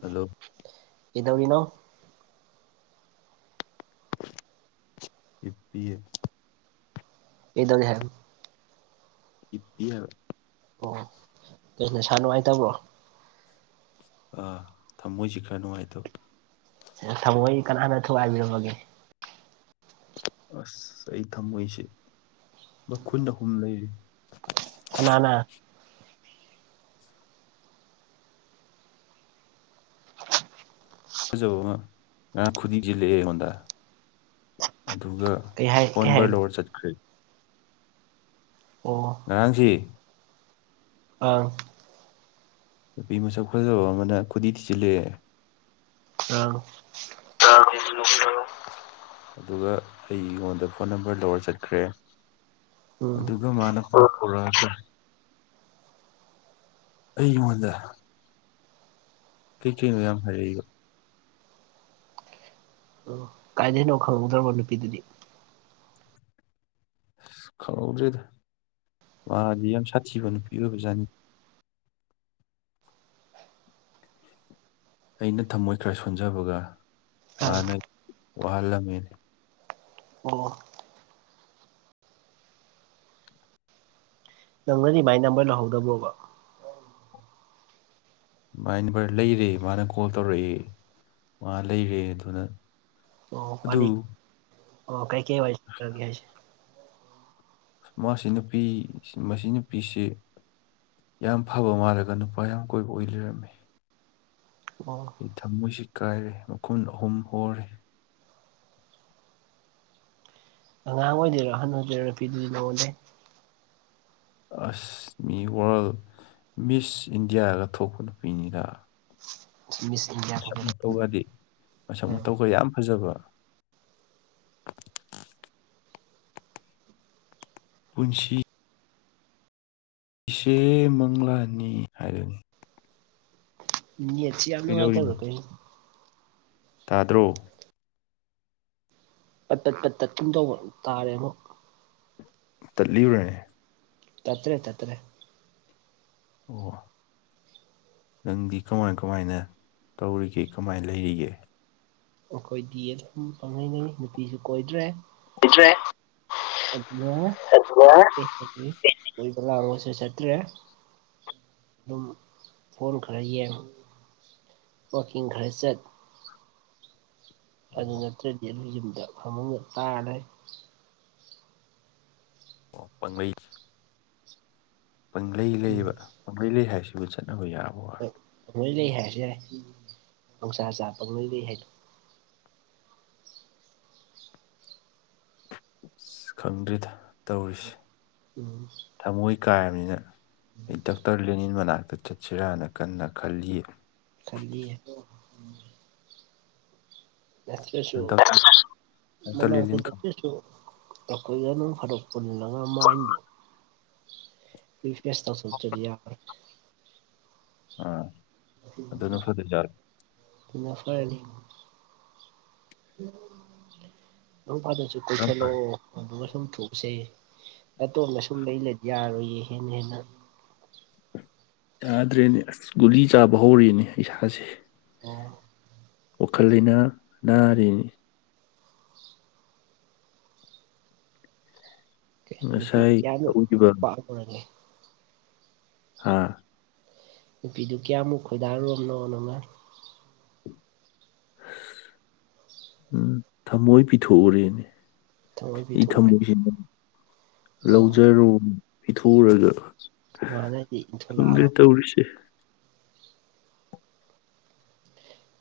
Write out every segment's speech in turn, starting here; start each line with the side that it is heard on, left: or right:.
left: Hello
right: ꯀꯩꯗꯧꯔꯤꯅꯣ
left: ꯍꯤꯞꯄꯤꯌꯦ
right: ꯀꯩꯗꯧꯔꯤ ꯍꯥꯢꯝ
left: ꯏꯕꯤ ꯌꯥ
right: ꯑꯣ ꯀꯩ ꯅꯁꯥ ꯅꯨꯡꯉꯥꯏꯇꯕ꯭ꯔꯣ
left: ꯑꯥ ꯊꯃꯣꯏꯁꯤ ꯈꯔ ꯅꯨꯡꯉꯥꯏꯇꯕ
right: ꯊꯃꯣꯏꯗꯤ ꯀꯅꯥꯅ ꯊꯨꯒꯥꯏꯕꯤꯔꯝꯃꯒꯦ
left: ꯑꯁ ꯑꯩ ꯊꯝꯃꯣꯏꯁꯦ ꯃꯈꯨꯟ ꯑꯍꯨꯝ ꯂꯩꯔꯤ
right: ꯀꯅꯥꯅ
left: ꯐꯖꯕ ꯑꯃ ꯉꯔꯥꯡ ꯈꯨꯗꯤ ꯊꯤꯜꯂꯛꯑꯦ ꯑꯩꯉꯣꯟꯗ ꯑꯗꯨꯒ
right: ꯀꯩ ꯍꯥꯏ ꯀꯩ ꯍꯥꯏ
left: ꯐꯣꯟꯕꯔ ꯂꯧꯔ ꯆꯠꯈꯔꯦ
right: ꯑꯣ
left: ꯉꯔꯥꯡꯁꯤ
right: ꯑꯪ
left: ꯅꯨꯄꯤ ꯃꯁꯛ ꯈꯖꯕ ꯑꯃꯅ ꯈꯨꯗꯤ ꯊꯤꯖꯤꯤꯜꯂꯛꯑꯦ
right: ꯎꯪ
left: ꯆꯣ ꯑꯗꯨꯒ ꯑꯩꯉꯣꯟꯗ ꯐꯣꯟ ꯅꯝꯕꯔ ꯂꯧꯔ ꯆꯠꯈ꯭ꯔꯦ
right: ꯎꯝ
left: ꯑꯗꯨꯒ ꯃꯥꯅ ꯑꯩ ꯌꯉꯣꯟꯗ ꯀꯩ ꯀꯩꯅꯣ ꯌꯥꯝ ꯍꯥꯏꯔꯛꯢꯕ
right: ꯑꯣ ꯀꯥꯏꯗꯅꯣ ꯈꯪꯍꯧꯗꯧꯕ ꯅꯨꯄꯤꯗꯨꯗꯤ
left: ꯑꯁ ꯈꯥꯎꯍꯧꯗ꯭ꯔꯦꯗ ꯃꯥꯗꯤ ꯌꯥꯝ ꯁꯥꯊꯤꯕ ꯅꯨꯄꯤ ꯑꯣꯏꯕꯖꯥꯅꯤ ꯑꯩꯅ ꯊꯃꯣꯏ ꯈꯔ ꯁꯣꯟꯖꯕꯒ
right: ꯑꯪ
left: ꯃꯥꯅ ꯋꯥꯍꯜꯂꯝꯃꯦꯅꯦ
right: ꯑꯣ ꯅꯪꯅꯗꯤ ꯃꯥꯏ ꯅꯝꯕꯔ ꯂꯧꯍꯧꯗꯕ꯭ꯔꯣꯕ
left: ꯑꯗꯨꯃꯥꯏꯅ ꯚꯔ ꯂꯩꯔꯦ ꯃꯥꯅ ꯀꯣꯜ ꯇꯧꯔꯛꯑꯦ ꯃꯥ ꯂꯩꯔꯦ ꯑꯗꯨꯅ
right: ꯑꯣ
left: ꯑꯗꯨ
right: ꯐꯅꯤ ꯑꯣ ꯀꯩ ꯀꯩ ꯍꯥꯏ ꯀ
left: ꯃꯥꯁꯤ ꯅꯨꯄꯤ ꯃꯁꯤ ꯅꯨꯄꯤꯁꯤ ꯌꯥꯝ ꯐꯕ ꯃꯥꯜꯂꯒ ꯅꯨꯄꯥ ꯌꯥꯝ ꯀꯣꯏꯕ ꯑꯣꯏ ꯂꯩꯔꯝꯃꯤ
right: ꯑꯣ
left: ꯊꯃꯣꯏꯁꯤ ꯀꯥꯏꯔꯦ ꯃꯈꯨꯟ ꯑꯍꯨꯝ ꯍꯔꯦ
right: ꯑꯉꯥꯡ ꯑꯣꯏꯗꯣꯏꯔꯣ ꯑꯍꯟ ꯑꯣꯏꯗꯣꯢꯔꯣ ꯅꯨꯄꯤꯗꯨꯗꯤ ꯅꯉꯣꯟꯗꯩ
left: ꯑꯁ ꯃꯤ ꯋꯥꯔꯜ ꯃꯤꯁ ꯏꯟꯗꯤꯌꯥꯒ ꯊꯣꯛꯄ ꯅꯨꯄꯤꯅꯤꯗ
right: ꯃꯤꯁ
left: ꯃꯁꯛ
right: ꯊꯣꯛꯄꯅꯤ
left: ꯃꯇꯧꯒꯗꯤ ꯃꯁꯛ ꯃꯇꯧꯒ ꯌꯥꯝ ꯐꯖꯕ ꯄꯨꯟꯁꯤ ꯏꯆꯦ ꯃꯪꯂꯥꯅꯤ ꯍꯥꯏꯔꯅꯤ
right: ꯅꯦꯠꯁꯤ ꯌꯥꯝ
left: ꯀꯩꯗꯧꯔꯤꯅꯣ
right: ꯅꯨꯡꯉꯥꯏꯇꯕ꯭ꯔꯥ ꯀꯩꯅꯣ
left: ꯇꯥꯗ꯭ꯔꯣ
right: ꯄꯠ ꯇꯠ ꯄꯠ ꯇꯠ ꯇꯨꯝꯗꯧꯕ ꯇꯥꯔꯦ ꯑꯃꯛ
left: ꯇꯠꯂꯤꯕ꯭ꯔꯥꯅꯦ
right: ꯇꯠꯇ꯭ꯔꯦ ꯇꯠꯇ꯭ꯔꯦ
left: ꯑꯣ ꯅꯪꯗꯤ ꯀꯃꯥꯏ ꯀꯃꯥꯏꯅ ꯇꯧꯔꯤꯒꯦ ꯀꯃꯥꯏꯅ ꯂꯩꯔꯤꯒꯦ
right: ꯑꯩꯈꯣꯏꯗꯤ ꯑꯗꯨꯝ ꯄꯪ ꯂꯩ ꯂꯩꯔꯤ ꯅꯨꯄꯤꯁꯨ ꯀꯣꯏꯗ꯭ꯔꯦ ꯑꯗꯨꯅ ꯀꯣꯢꯕ ꯂꯥꯡꯕꯁꯨ ꯆꯠꯇ꯭ꯔꯦ ꯑꯗꯨꯝ ꯐꯣꯟ ꯈꯔ ꯌꯦꯡ ꯋꯥꯀꯤꯡ ꯈꯔ ꯆꯠ
left: ꯑꯣ
right: ꯑꯗꯨ ꯅꯠꯇ꯭ꯔꯗꯤ ꯑꯗꯨ ꯌꯨꯝꯗ ꯐꯃꯨꯡꯗ ꯇꯥꯔꯥ ꯂꯩꯔꯦ
left: ꯑꯣ ꯄꯪꯂꯩ ꯄꯪꯂꯩ ꯂꯩ
right: ꯎꯝ
left: ꯂꯩꯕ ꯄꯪꯂꯩ ꯂꯩ ꯍꯥꯏꯕꯁꯤꯕꯨ ꯆꯠꯅꯕ ꯌꯥꯕ ꯋꯥ
right: ꯍꯣꯏ ꯄꯪꯂꯩ ꯂꯩ ꯍꯥꯏꯔꯁꯨ ꯌꯥꯏ ꯄꯪ ꯆꯥ ꯆꯥ ꯄꯪ ꯂꯩ ꯂꯩ ꯍꯥꯢꯗꯣ꯫
left: ꯈꯪꯗ꯭ꯔꯦꯗ ꯇꯧꯔꯤꯁꯤ
right: ꯎꯝ
left: ꯊꯃꯣꯏ ꯀꯥꯏꯔꯕꯅꯤꯅ ꯑꯩ ꯗꯥꯛꯇꯔ ꯂꯦꯅꯤꯟ ꯃꯅꯥꯛꯇ ꯆꯠꯁꯤꯔꯥꯅ ꯀꯟꯅ ꯈꯜꯂꯤꯌꯦ
right: ꯈ ꯅꯠꯇꯔꯁꯨ
left: ꯗꯥꯛꯇꯔ
right: ꯃꯅꯥꯛꯇ
left: ꯂꯦꯅꯤꯟ ꯈꯪ
right: ꯅꯠꯇꯔꯁꯨ ꯑꯩꯈꯣꯏꯒ ꯅꯣꯡ ꯐꯥꯗꯣꯛ ꯄꯨꯜꯂꯒ ꯃꯥꯏꯟꯗꯣ ꯐ ꯐꯦꯁ ꯇ ꯆꯣꯟꯖꯔꯤ
left: ꯎꯝ
right: [inaudible] ꯑꯗꯨꯅ ꯐꯔꯅꯤ꯫ ꯅꯣꯡꯏꯥꯗꯣꯛꯁꯨ
left: ꯀꯔꯝ
right: ꯀꯩꯊꯅꯣ
left: ꯀꯥꯟ
right: ꯑꯗꯨꯒ ꯁꯨꯝ ꯊꯣꯛꯁꯦ ꯑꯇꯣꯝꯅ ꯁꯨꯝ ꯅꯩ ꯂꯩꯔꯗꯤ ꯌꯥꯔꯔꯣꯏꯌꯦ ꯍꯦꯟꯅ ꯍꯦꯟꯅ
left: ꯌꯥꯗ꯭ꯔꯦꯅꯦ ꯑꯁ ꯒꯨꯂꯤ ꯆꯥꯕ ꯍꯧꯔꯅꯦ ꯏꯁꯥꯁꯦ
right: ꯑꯣ
left: ꯋꯥꯈꯜ ꯂꯩꯅꯥ ꯅꯥꯔꯦꯅꯦ
right: [inaudible] ꯅꯨꯄꯤꯗꯨ
left: ꯉꯁꯥꯏ
right: ꯀꯌꯥꯃꯨꯛ
left: ꯇꯧꯈꯤꯕ
right: ꯄꯥꯝꯕ꯭ꯔꯅꯦ
left: ꯑꯥ
right: ꯅꯨꯄꯤꯗꯨ ꯀꯌꯥꯃꯨꯛ ꯈꯣꯏꯗꯥꯔꯨꯔꯕꯅꯣ ꯅꯪꯅ
left: ꯎꯝ ꯊꯃꯣꯏ ꯄꯤꯊꯣꯛꯎꯔꯦꯅꯦ
right: ꯊꯃꯣꯏ
left: ꯑꯩ
right: ꯄꯤꯊꯣꯛꯎꯔꯦ
left: ꯊꯝꯃꯣꯏꯁꯤ ꯅꯪ ꯂꯧꯖꯔꯣ ꯄꯤꯊꯣꯛꯎꯔꯅꯣ
right: ꯃꯥꯅꯗꯤ
left: ꯈꯪꯗꯦ
right: ꯏꯟꯊꯣꯂꯛꯑꯕ
left: ꯇꯧꯔꯤꯁꯦ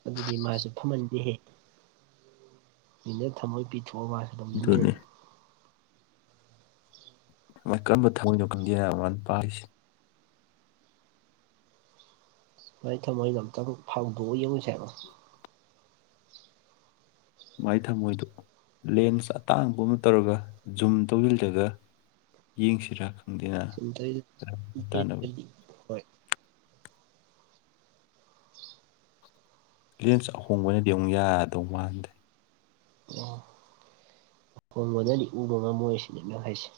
right: ꯑꯗꯨꯗꯤ ꯃꯥꯁꯨ ꯐꯃꯟꯗꯦꯍꯦ ꯃꯤꯅ ꯊꯝꯃꯣꯏ ꯄꯤꯊꯣꯛꯑ ꯃꯥꯁꯨ
left: ꯑꯗꯨꯅꯦ
right: ꯂꯧꯁꯤꯟꯗ꯭ꯔꯗꯤ
left: ꯚꯥꯢ ꯀꯔꯝꯕ ꯊꯃꯣꯏꯅꯣ ꯈꯪꯗꯦ ꯍꯥꯢꯕ ꯃꯥꯅ ꯄꯥꯜꯂꯤꯁꯤ
right: ꯃꯥꯏ ꯊꯝꯃꯣꯏꯗꯣ ꯑꯝꯇꯪ ꯐꯥꯎꯗꯣꯛꯑꯒ ꯌꯦꯡꯉꯨꯁꯦ ꯍꯥꯏꯕꯔꯣ
left: ꯃꯥꯏ ꯊꯝꯃꯣꯏꯗꯣ ꯂꯦꯟꯁ ꯑꯇꯥꯡꯕ ꯑꯃ ꯇꯧꯔꯒ ꯖꯨꯝ ꯇꯧꯁꯤꯜꯂꯒ ꯌꯦꯡꯁꯤꯔꯥ ꯈꯪꯗꯦꯅ
right: ꯁꯨꯝ ꯇꯧꯔꯤꯗꯣ
left: ꯇꯥꯅꯕ
right: ꯌꯦꯠꯄꯗꯤ ꯍꯣꯏ [inaudible]
left: ꯂꯦꯟꯁ ꯑꯍꯣꯡꯕꯅꯗꯤ ꯑꯃꯨꯛ ꯌꯥꯗꯧ ꯃꯥꯟꯗꯦ
right: ꯑꯍꯣꯡꯕꯅꯗꯤ ꯎꯕ ꯉꯝꯃꯣꯏꯁꯤꯅꯦ ꯅꯪ ꯍꯥꯏꯁꯦ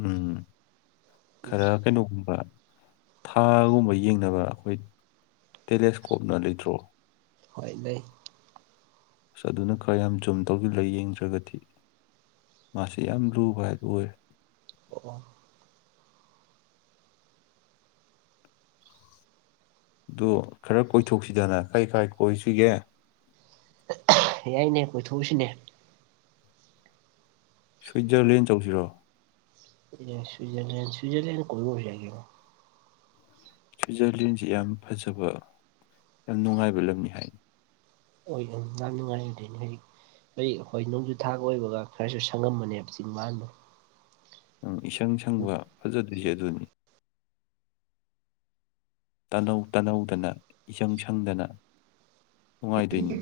left: ꯎꯝ ꯈꯔ ꯀꯩꯅꯣꯒꯨꯝꯕ ꯊꯥꯒꯨꯝꯕ ꯌꯦꯡꯅꯕ ꯑꯩꯈꯣꯏ ꯇꯦꯂꯦꯁꯀꯣꯞꯅ ꯂꯩꯇ꯭ꯔꯣ
right: ꯍꯣꯏ ꯂꯩ
left: ꯑꯁ ꯑꯗꯨꯅ ꯈꯔ ꯌꯥꯝ ꯆꯨꯝ ꯇꯧꯁꯤꯜꯂ ꯌꯦꯡꯗ꯭ꯔꯒꯗꯤ ꯃꯥꯁꯤ ꯌꯥꯝ ꯂꯨꯕ ꯍꯥꯏꯗꯨ ꯑꯣꯏꯔꯦ
right: ꯑꯣ
left: ꯑꯗꯨ ꯈꯔ ꯀꯣꯏꯊꯣꯛꯁꯤꯗꯅ ꯀꯩ ꯀꯥꯏ ꯀꯣꯏꯁꯤꯒꯦ
right: ꯍ ꯌꯥꯏꯅꯦ ꯀꯣꯏꯊꯣꯛꯎꯁꯤꯅꯦ
left: ꯁ꯭ꯋꯤꯖꯔꯂꯦꯟ ꯆꯠꯂꯨꯁꯤꯔꯣ
right: ꯁꯨꯏꯖꯔꯂꯦꯟ ꯁꯨꯏꯖꯔꯂꯦꯟ ꯀꯣꯢꯔꯨꯔꯁꯨ ꯌꯥꯢ ꯀꯩꯅꯣ
left: ꯁ꯭ꯋꯤꯖꯔꯂꯦꯟꯁꯤ ꯌꯥꯝ ꯐꯖꯕ ꯌꯥꯝ ꯅꯨꯡꯉꯥꯏꯕ ꯂꯝꯅꯤ ꯍꯥꯏ
right: ꯑꯣꯗꯣꯢꯅꯦ ꯌꯥꯝ ꯅꯨꯡꯉꯥꯢꯅꯗ꯭ꯔꯦꯅꯦ ꯍꯧꯖꯤꯛ ꯑꯩ ꯍꯣꯏ ꯅꯣꯡꯖꯨ ꯊꯥ ꯑꯣꯏꯕꯒ ꯈꯔꯁꯨ ꯁꯪꯉꯝꯃꯅꯦꯕ ꯆꯤꯡꯃꯥꯟꯗꯣ
left: ꯎꯝ ꯏꯁꯪ ꯁꯪꯕ ꯐꯖꯗꯣꯏꯖꯦ ꯑꯗꯨꯅꯤ ꯇꯅꯧ ꯇꯅꯧꯗꯅ ꯏꯁꯪ ꯁꯪꯗꯅ ꯅꯨꯡꯉꯥꯏꯗꯣꯏꯅꯤ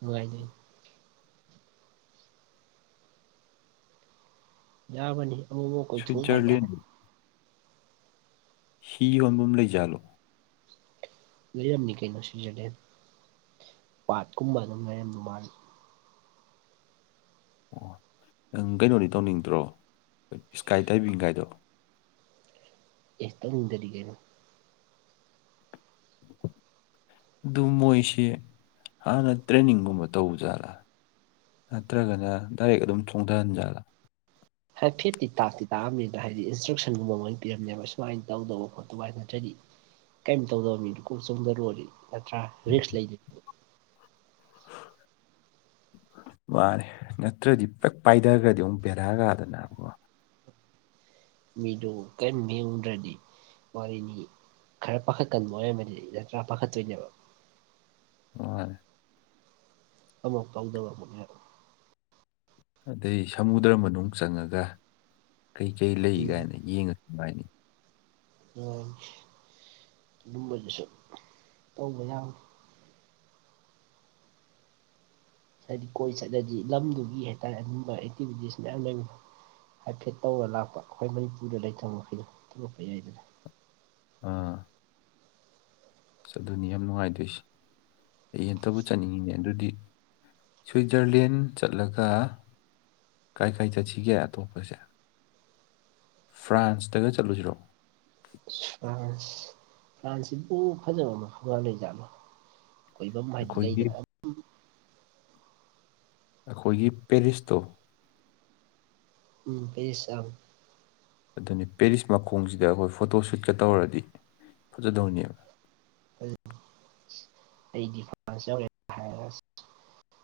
right: ꯅꯨꯡꯉꯥꯢꯅꯤ ꯌꯥꯕꯅꯤ ꯑꯃꯨꯛ ꯑꯃꯨꯛ ꯀꯣꯏꯊꯣꯛꯎ
left: ꯁ꯭ꯋꯤꯠꯖꯔꯂꯦꯟ
right: ꯍꯥꯏꯇꯥꯔꯦ
left: ꯍꯤ ꯌꯣꯟꯕꯝ ꯂꯩꯖꯥꯠꯜꯂꯣ
right: ꯂꯩꯔꯝꯅꯤ ꯀꯩꯅꯣ ꯁꯤꯖꯔꯂꯦꯟ ꯄꯥꯠꯀꯨꯝꯕ ꯑꯗꯨꯝ ꯂꯩꯔꯝꯗꯨ ꯃꯥꯜꯂꯤ
left: ꯑꯣ ꯅꯪ ꯀꯩꯅꯣꯗꯤ ꯇꯧꯅꯤꯡꯗ꯭ꯔꯣ ꯏꯁꯀꯥꯏ ꯗꯥꯏꯕꯤꯡꯒꯥꯏꯗꯣ
right: ꯑꯦ ꯇꯧꯅꯤꯡꯗ꯭ꯔꯗꯤ ꯀꯩꯅꯣ
left: ꯑꯗꯨ ꯃꯣꯏꯁꯦ ꯍꯥꯟꯅ ꯇ꯭ꯔꯦꯟꯅꯤꯡꯒꯨꯝꯕ ꯇꯧꯕꯖꯥꯠꯂ ꯅꯠꯇ꯭ꯔꯒꯅ ꯗꯥꯏꯔꯦꯛ ꯑꯗꯨꯝ ꯆꯣꯡꯊꯍꯟꯆꯦ ꯍꯥꯢꯕ꯭ꯔꯥ
right: ꯍꯥꯏꯐꯦꯠꯇꯤ ꯇꯥꯛꯇꯤ ꯇꯥꯛꯑꯝꯅꯤꯅ ꯍꯥꯏꯗꯤ ꯏꯟꯁꯇ꯭ꯔꯛꯁꯟꯒꯨꯝꯕ ꯃꯣꯏꯅ ꯄꯤꯔꯝꯅꯦꯕ ꯁꯨꯃꯥꯏꯅ ꯇꯧꯗꯧꯕ ꯈꯣꯠꯇꯧꯕ ꯍꯥꯏꯅ ꯅꯠꯇ꯭ꯔꯗꯤ ꯀꯩꯝ ꯇꯧꯗꯕ ꯃꯤꯗꯨ ꯀꯣꯛ ꯆꯣꯡꯊꯔꯨꯔꯗꯤ ꯅꯠꯇ꯭ꯔꯥ ꯔꯤꯛꯁ ꯂꯩ [unintelligible]
left: ꯃꯥꯅꯦ ꯅꯠꯇ꯭ꯔꯗꯤ ꯄꯦꯛ ꯄꯥꯏꯊꯈ꯭ꯔꯗꯤ ꯑꯃꯨꯛ ꯕꯦꯔꯥꯒꯗꯅꯀꯣ
right: ꯃꯤꯗꯨ ꯀꯦꯝ ꯌꯦꯡꯗ꯭ꯔꯗꯤ ꯋꯥꯔꯤꯅꯤ ꯈꯔ ꯄꯥꯈꯠꯀꯟꯕꯣ ꯍꯥꯏꯔꯝꯃꯗꯤ ꯅꯠꯇ꯭ꯔꯥ ꯄꯥꯈꯠꯇꯣꯏꯅꯦꯕ
left: ꯍꯣꯏ
right: ꯑꯃꯐꯥꯎ ꯇꯧꯗꯕ ꯑꯃꯒ ꯍꯥꯢꯔꯛꯑꯣ
left: ꯑꯗꯩ ꯁꯃꯨꯗ꯭ꯔ ꯃꯅꯨꯡ ꯆꯪꯉꯒ ꯀꯩꯀꯩ ꯂꯩ
right: ꯎꯝ
left: ꯀꯥꯏꯅ ꯌꯦꯡꯉꯥꯗꯤ ꯅꯨꯡꯉꯥꯢꯅꯤ
right: ꯑ ꯑꯗꯨꯝꯕꯗꯨꯁꯨ ꯇꯧꯕ ꯌꯥ ꯍꯥꯏꯗꯤ ꯀꯣꯏ ꯆꯠꯂꯗꯤ ꯂꯝꯗꯨꯒꯤ ꯍꯥꯏꯇꯥꯔꯦ ꯑꯗꯨꯝꯕ ꯑꯦꯛꯇꯤꯚꯤꯇꯤꯁ ꯃꯌꯥꯝ ꯂꯩ ꯍꯥꯏꯐꯦꯠ ꯇꯧꯔ ꯂꯥꯛꯄ ꯑꯩꯈꯣꯏ ꯃꯅꯤꯄꯨꯔꯗ ꯂꯩꯇꯕ ꯃꯈꯩꯗꯣ ꯇꯧꯔꯛꯄ ꯌꯥꯏꯗꯅ
left: ꯑ ꯑꯗꯨꯅꯤ ꯌꯥꯝ ꯅꯨꯡꯉꯥꯏꯗꯣꯏꯁꯦ ꯑꯩ ꯑꯝꯇꯕꯨ ꯆꯠꯅꯤꯡꯉꯤꯅꯦ ꯑꯗꯨꯗꯤ ꯁ꯭ꯋꯤꯠꯖꯔꯂꯦꯟ ꯆꯠꯂꯒ ꯀꯥꯏ ꯀꯥꯏ ꯆꯠꯁꯤꯒꯦ ꯑꯇꯣꯞꯄꯁꯦ ꯐ꯭ꯔꯥꯟꯁꯇꯒ ꯆꯠꯂꯨꯖꯤꯔꯣ
right: ꯐ꯭ꯔꯥꯟꯁ ꯐ꯭ꯔꯥꯟꯁꯁꯤꯕꯨ ꯐꯖꯕ ꯃꯐꯝꯒ ꯂꯩꯖꯥꯠꯂꯣ ꯀꯣꯏꯕꯝ ꯍꯥꯏꯗꯤ
left: ꯑꯩꯈꯣꯏꯒꯤ
right: ꯂꯩꯗꯅ
left: ꯑꯩꯈꯣꯏꯒꯤ ꯄꯦꯔꯤꯁꯇꯣ
right: ꯎꯝ [inaudible]
left: ꯑꯗꯨꯅꯤ ꯄꯦꯔꯤꯁ ꯃꯈꯣꯡꯖꯤꯗ ꯑꯩꯈꯣꯏ ꯐꯣꯇꯣ ꯁꯨꯠꯀ ꯇꯧꯔꯗꯤ ꯐꯖꯗꯧꯅꯦꯕ
right: [inaudible] ꯑꯩꯗꯤ [unintelligible] ꯌꯧꯔꯦ ꯍꯥꯏꯔ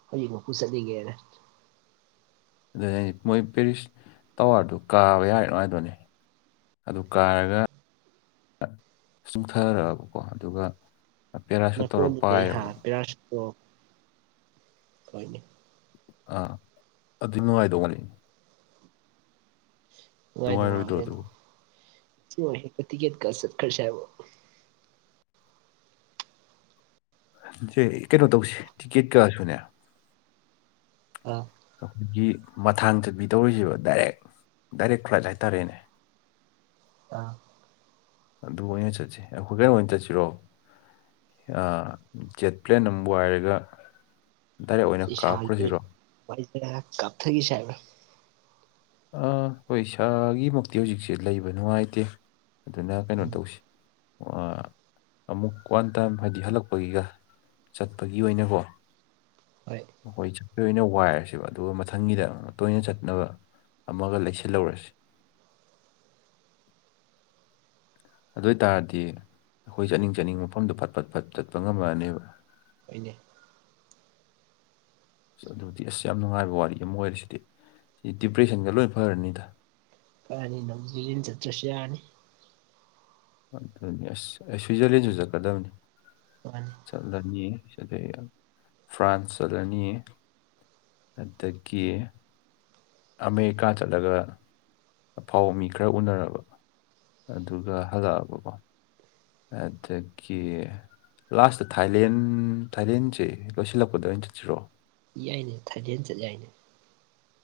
right: ꯍꯧꯖꯤꯛꯃꯛꯄꯨꯄꯨ ꯆꯠꯅꯤꯠꯉꯛꯑꯦꯗ
left: ꯑꯗꯨ ꯑꯩ ꯃꯣꯏ ꯄꯦꯔꯤꯁ ꯇꯥꯋꯥꯔꯗꯨꯣ ꯀꯥꯕ ꯌꯥꯔ ꯍꯥꯏꯗꯅꯦ ꯑꯗꯨ ꯀꯥꯔꯒ ꯆꯨꯡꯊꯔꯛꯑꯕꯀꯣ ꯑꯗꯨꯒ ꯄꯦꯔꯥꯁꯨꯠ ꯇꯧꯔ
right: ꯃꯇꯣꯟꯗꯨꯗꯩ ꯍꯥ
left: ꯄꯥꯏꯔꯕ
right: ꯄꯦꯔꯥꯥꯁꯨꯇ ꯇꯧꯔ ꯍꯣꯏꯅꯦ
left: ꯑꯥ ꯑꯗꯨꯏ ꯅꯨꯡꯉꯥꯏꯗꯧ ꯃꯥꯜꯂꯤ
right: ꯅꯨꯡꯋꯥꯏ
left: ꯅꯨꯡꯉꯥꯏꯔꯣꯏꯗ꯭ꯔꯣ
right: ꯃꯥꯜꯂꯦꯅꯦ
left: ꯑꯗꯨꯕꯨ
right: [unintelligible] ꯇꯤꯀꯦꯠ ꯀꯛꯑ ꯆꯠ ꯈ꯭ꯔꯁꯦ ꯍꯥꯏꯕ꯭ꯔꯣ
left: ꯁꯦ ꯀꯩꯅꯣ ꯇꯧꯁꯦ ꯇꯤꯛꯀꯦꯠ ꯀꯛ ꯑꯁꯨꯅꯦ
right: ꯑ
left: ꯑꯩꯈꯣꯏꯒꯤ ꯃꯊꯥꯡ ꯆꯠꯕꯤ ꯇꯧꯔꯤꯁꯦꯕ ꯗꯥꯏꯔꯦꯛ ꯗꯥꯏꯔꯦꯛ ꯐ꯭ꯂꯥꯏꯠ ꯍꯥꯏꯇꯥꯔꯦꯅꯦ
right: ꯑ
left: ꯑꯗꯨ ꯑꯣꯏꯅ ꯆꯠꯁꯦ ꯑꯩꯈꯣꯏ ꯀꯩꯅꯣ ꯑꯣꯏꯅ ꯆꯠꯁꯤꯔꯣ ꯑ ꯖꯦꯠ ꯄ꯭ꯂꯦꯟ ꯑꯃ ꯋꯥꯏꯔꯒ ꯗꯥꯏꯔꯦꯛ ꯑꯣꯏꯅ
right: ꯏꯁꯥꯒꯤ
left: ꯀꯥꯞꯈ꯭ꯔꯁꯤꯔꯣ
right: [unintelligible] ꯀꯥꯞꯊꯒꯤꯁꯦ ꯍꯥꯏꯕ꯭ꯔꯣ
left: ꯑ ꯍꯣꯏ ꯏꯁꯥꯒꯤꯃꯛꯇꯤ ꯍꯧꯖꯤꯛꯁꯦ ꯂꯩꯕ ꯅꯨꯡꯉꯥꯏꯇꯦ ꯑꯗꯨꯅ ꯀꯩꯅꯣ
right: ꯎꯝ
left: ꯇꯧꯁꯤ ꯑ,
right: [inaudible]
left: ꯑꯃꯨꯛ ꯋꯥꯟ ꯇꯥꯏꯝ ꯍꯥꯏꯗꯤ ꯍꯜꯂꯛꯄꯒꯤꯒ ꯆꯠꯄꯒꯤ ꯑꯣꯏꯅꯀꯣ
right: ꯍꯣꯏ
left: ꯑꯩꯈꯣꯏ ꯆꯠꯄ ꯑꯣꯏꯅ ꯋꯥꯏꯔꯁꯦꯕ ꯑꯗꯨꯒ ꯃꯊꯪꯒꯤꯗ ꯇꯣꯏꯅ ꯆꯠꯅꯕ ꯑꯃꯒ ꯂꯩꯁꯤꯜꯍꯧꯔꯁꯤ ꯑꯗꯨ ꯑꯣꯏ ꯇꯥꯔꯗꯤ ꯑꯩꯈꯣꯏ ꯆꯠꯅꯤꯡ ꯆꯠꯅꯤꯡꯕ ꯃꯐꯝꯗꯣ ꯐꯠ ꯐꯠ ꯐꯠ ꯆꯠꯄ ꯉꯝꯃꯛꯑꯅꯤꯕ
right: ꯍꯣꯏꯅꯦ
left: ꯑꯁ ꯑꯗꯨꯕꯨꯗꯤ ꯑꯁ ꯌꯥꯝ ꯅꯨꯡꯉꯥꯏꯕ ꯋꯥꯔꯤ ꯑꯃ ꯑꯣꯏꯔꯦ ꯁꯤꯗꯤ ꯁꯤ ꯗꯤꯄ꯭ꯔꯦꯁꯟꯒ ꯂꯣꯏ ꯐꯔꯅꯤꯗ
right: ꯀꯅꯤ ꯅ ꯆꯠ ꯆ꯭ꯔꯁꯤ ꯌꯥꯅꯤ
left: ꯑꯗꯨꯅꯤ ꯑꯁ ꯁ꯭ꯋꯤꯖꯔꯂꯦꯟꯁꯨ ꯆꯠꯀꯗꯕꯅꯤ
right: [unintelligible]
left: ꯆꯠꯂꯅꯤ ꯑꯗꯩ ꯐ꯭ꯔꯥꯟꯁ ꯆꯠꯂꯅꯤꯌꯦ ꯑꯗꯒꯤ ꯑꯃꯦꯔꯤꯀꯥ ꯆꯠꯂꯒ ꯑꯐꯥꯎꯕ ꯃꯤ ꯈꯔ ꯎꯅꯔꯕ ꯑꯗꯨꯒ ꯍꯜꯂꯛꯑꯕꯀꯣ ꯑꯗꯒꯤ ꯂꯥꯁꯇ ꯊꯥꯏꯂꯦꯟ ꯊꯥꯏꯂꯦꯟꯁꯦ ꯂꯣꯏꯁꯤꯜꯂꯛꯄꯗ ꯑꯣꯏꯅ ꯆꯠꯁꯤꯔꯣ
right: ꯌꯥꯏꯅꯦ ꯊꯥꯏꯂꯦꯟ ꯆꯠ ꯌꯥꯏꯅꯦ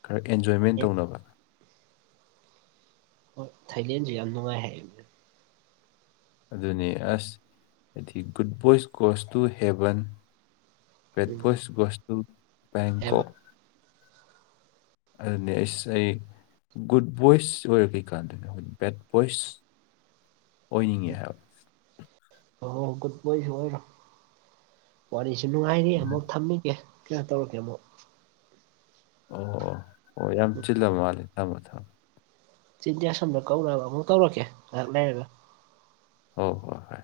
left: ꯈꯔ ꯑꯦꯟꯖꯣꯏꯃꯦꯟ
right: ꯑꯦ
left: ꯇꯧꯅꯕ
right: ꯍꯣꯏ ꯊꯥꯏꯂꯦꯟꯁꯨ ꯌꯥꯝ ꯅꯨꯡꯉꯥꯏ ꯍꯥꯏꯌꯦ
left: ꯑꯗꯨꯅꯦ ꯑꯁ ꯍꯥꯏꯗꯤ ꯒꯨꯗ ꯚꯣꯏꯁ ꯀꯣꯁ ꯇꯨ ꯍꯦꯕꯟ ꯄꯦꯠ
right: ꯎꯝ
left: ꯄꯣꯁ ꯣꯁ ꯇꯨ ꯄꯦꯡꯀꯣ
right: ꯍꯥꯏꯕ
left: ꯑꯗꯨꯅꯤ ꯑꯩꯁ ꯑꯩ ꯒꯨꯗ ꯚꯣꯏꯁ ꯑꯣꯏꯔ ꯀꯩꯀꯥꯟꯗꯨꯅꯦ ꯑꯩꯈꯣꯏ ꯕꯦꯠ ꯚꯣꯏꯁ
right: [inaudible]
left: ꯑꯣꯏꯅꯤꯡꯉꯦ ꯍꯥꯏꯕ
right: ꯑꯣ ꯒꯨꯠ ꯃꯣꯏꯁꯨ ꯑꯣꯏꯔꯣ ꯋꯥꯔꯤꯁꯨ ꯅꯨꯡꯉꯥꯏꯔꯤ ꯑꯃꯨꯛ ꯊꯝꯃꯤꯒꯦ ꯀ ꯇꯧ ꯀꯃꯣ
left: ꯑꯣ ꯑꯣ ꯌꯥꯝ ꯆꯤꯜꯂ ꯃꯥꯂꯦ ꯊꯝꯃꯣ ꯊꯝꯃꯣ
right: ꯆꯤꯟꯖꯌꯥꯁꯟꯗ ꯀꯧꯅꯕ ꯑꯃꯨꯛ ꯀꯧꯔꯛꯀꯦ ꯉꯥꯏꯍꯥꯛ ꯂꯩꯔꯒ
left: ꯑꯣ ꯍꯣꯏ ꯍꯣꯏ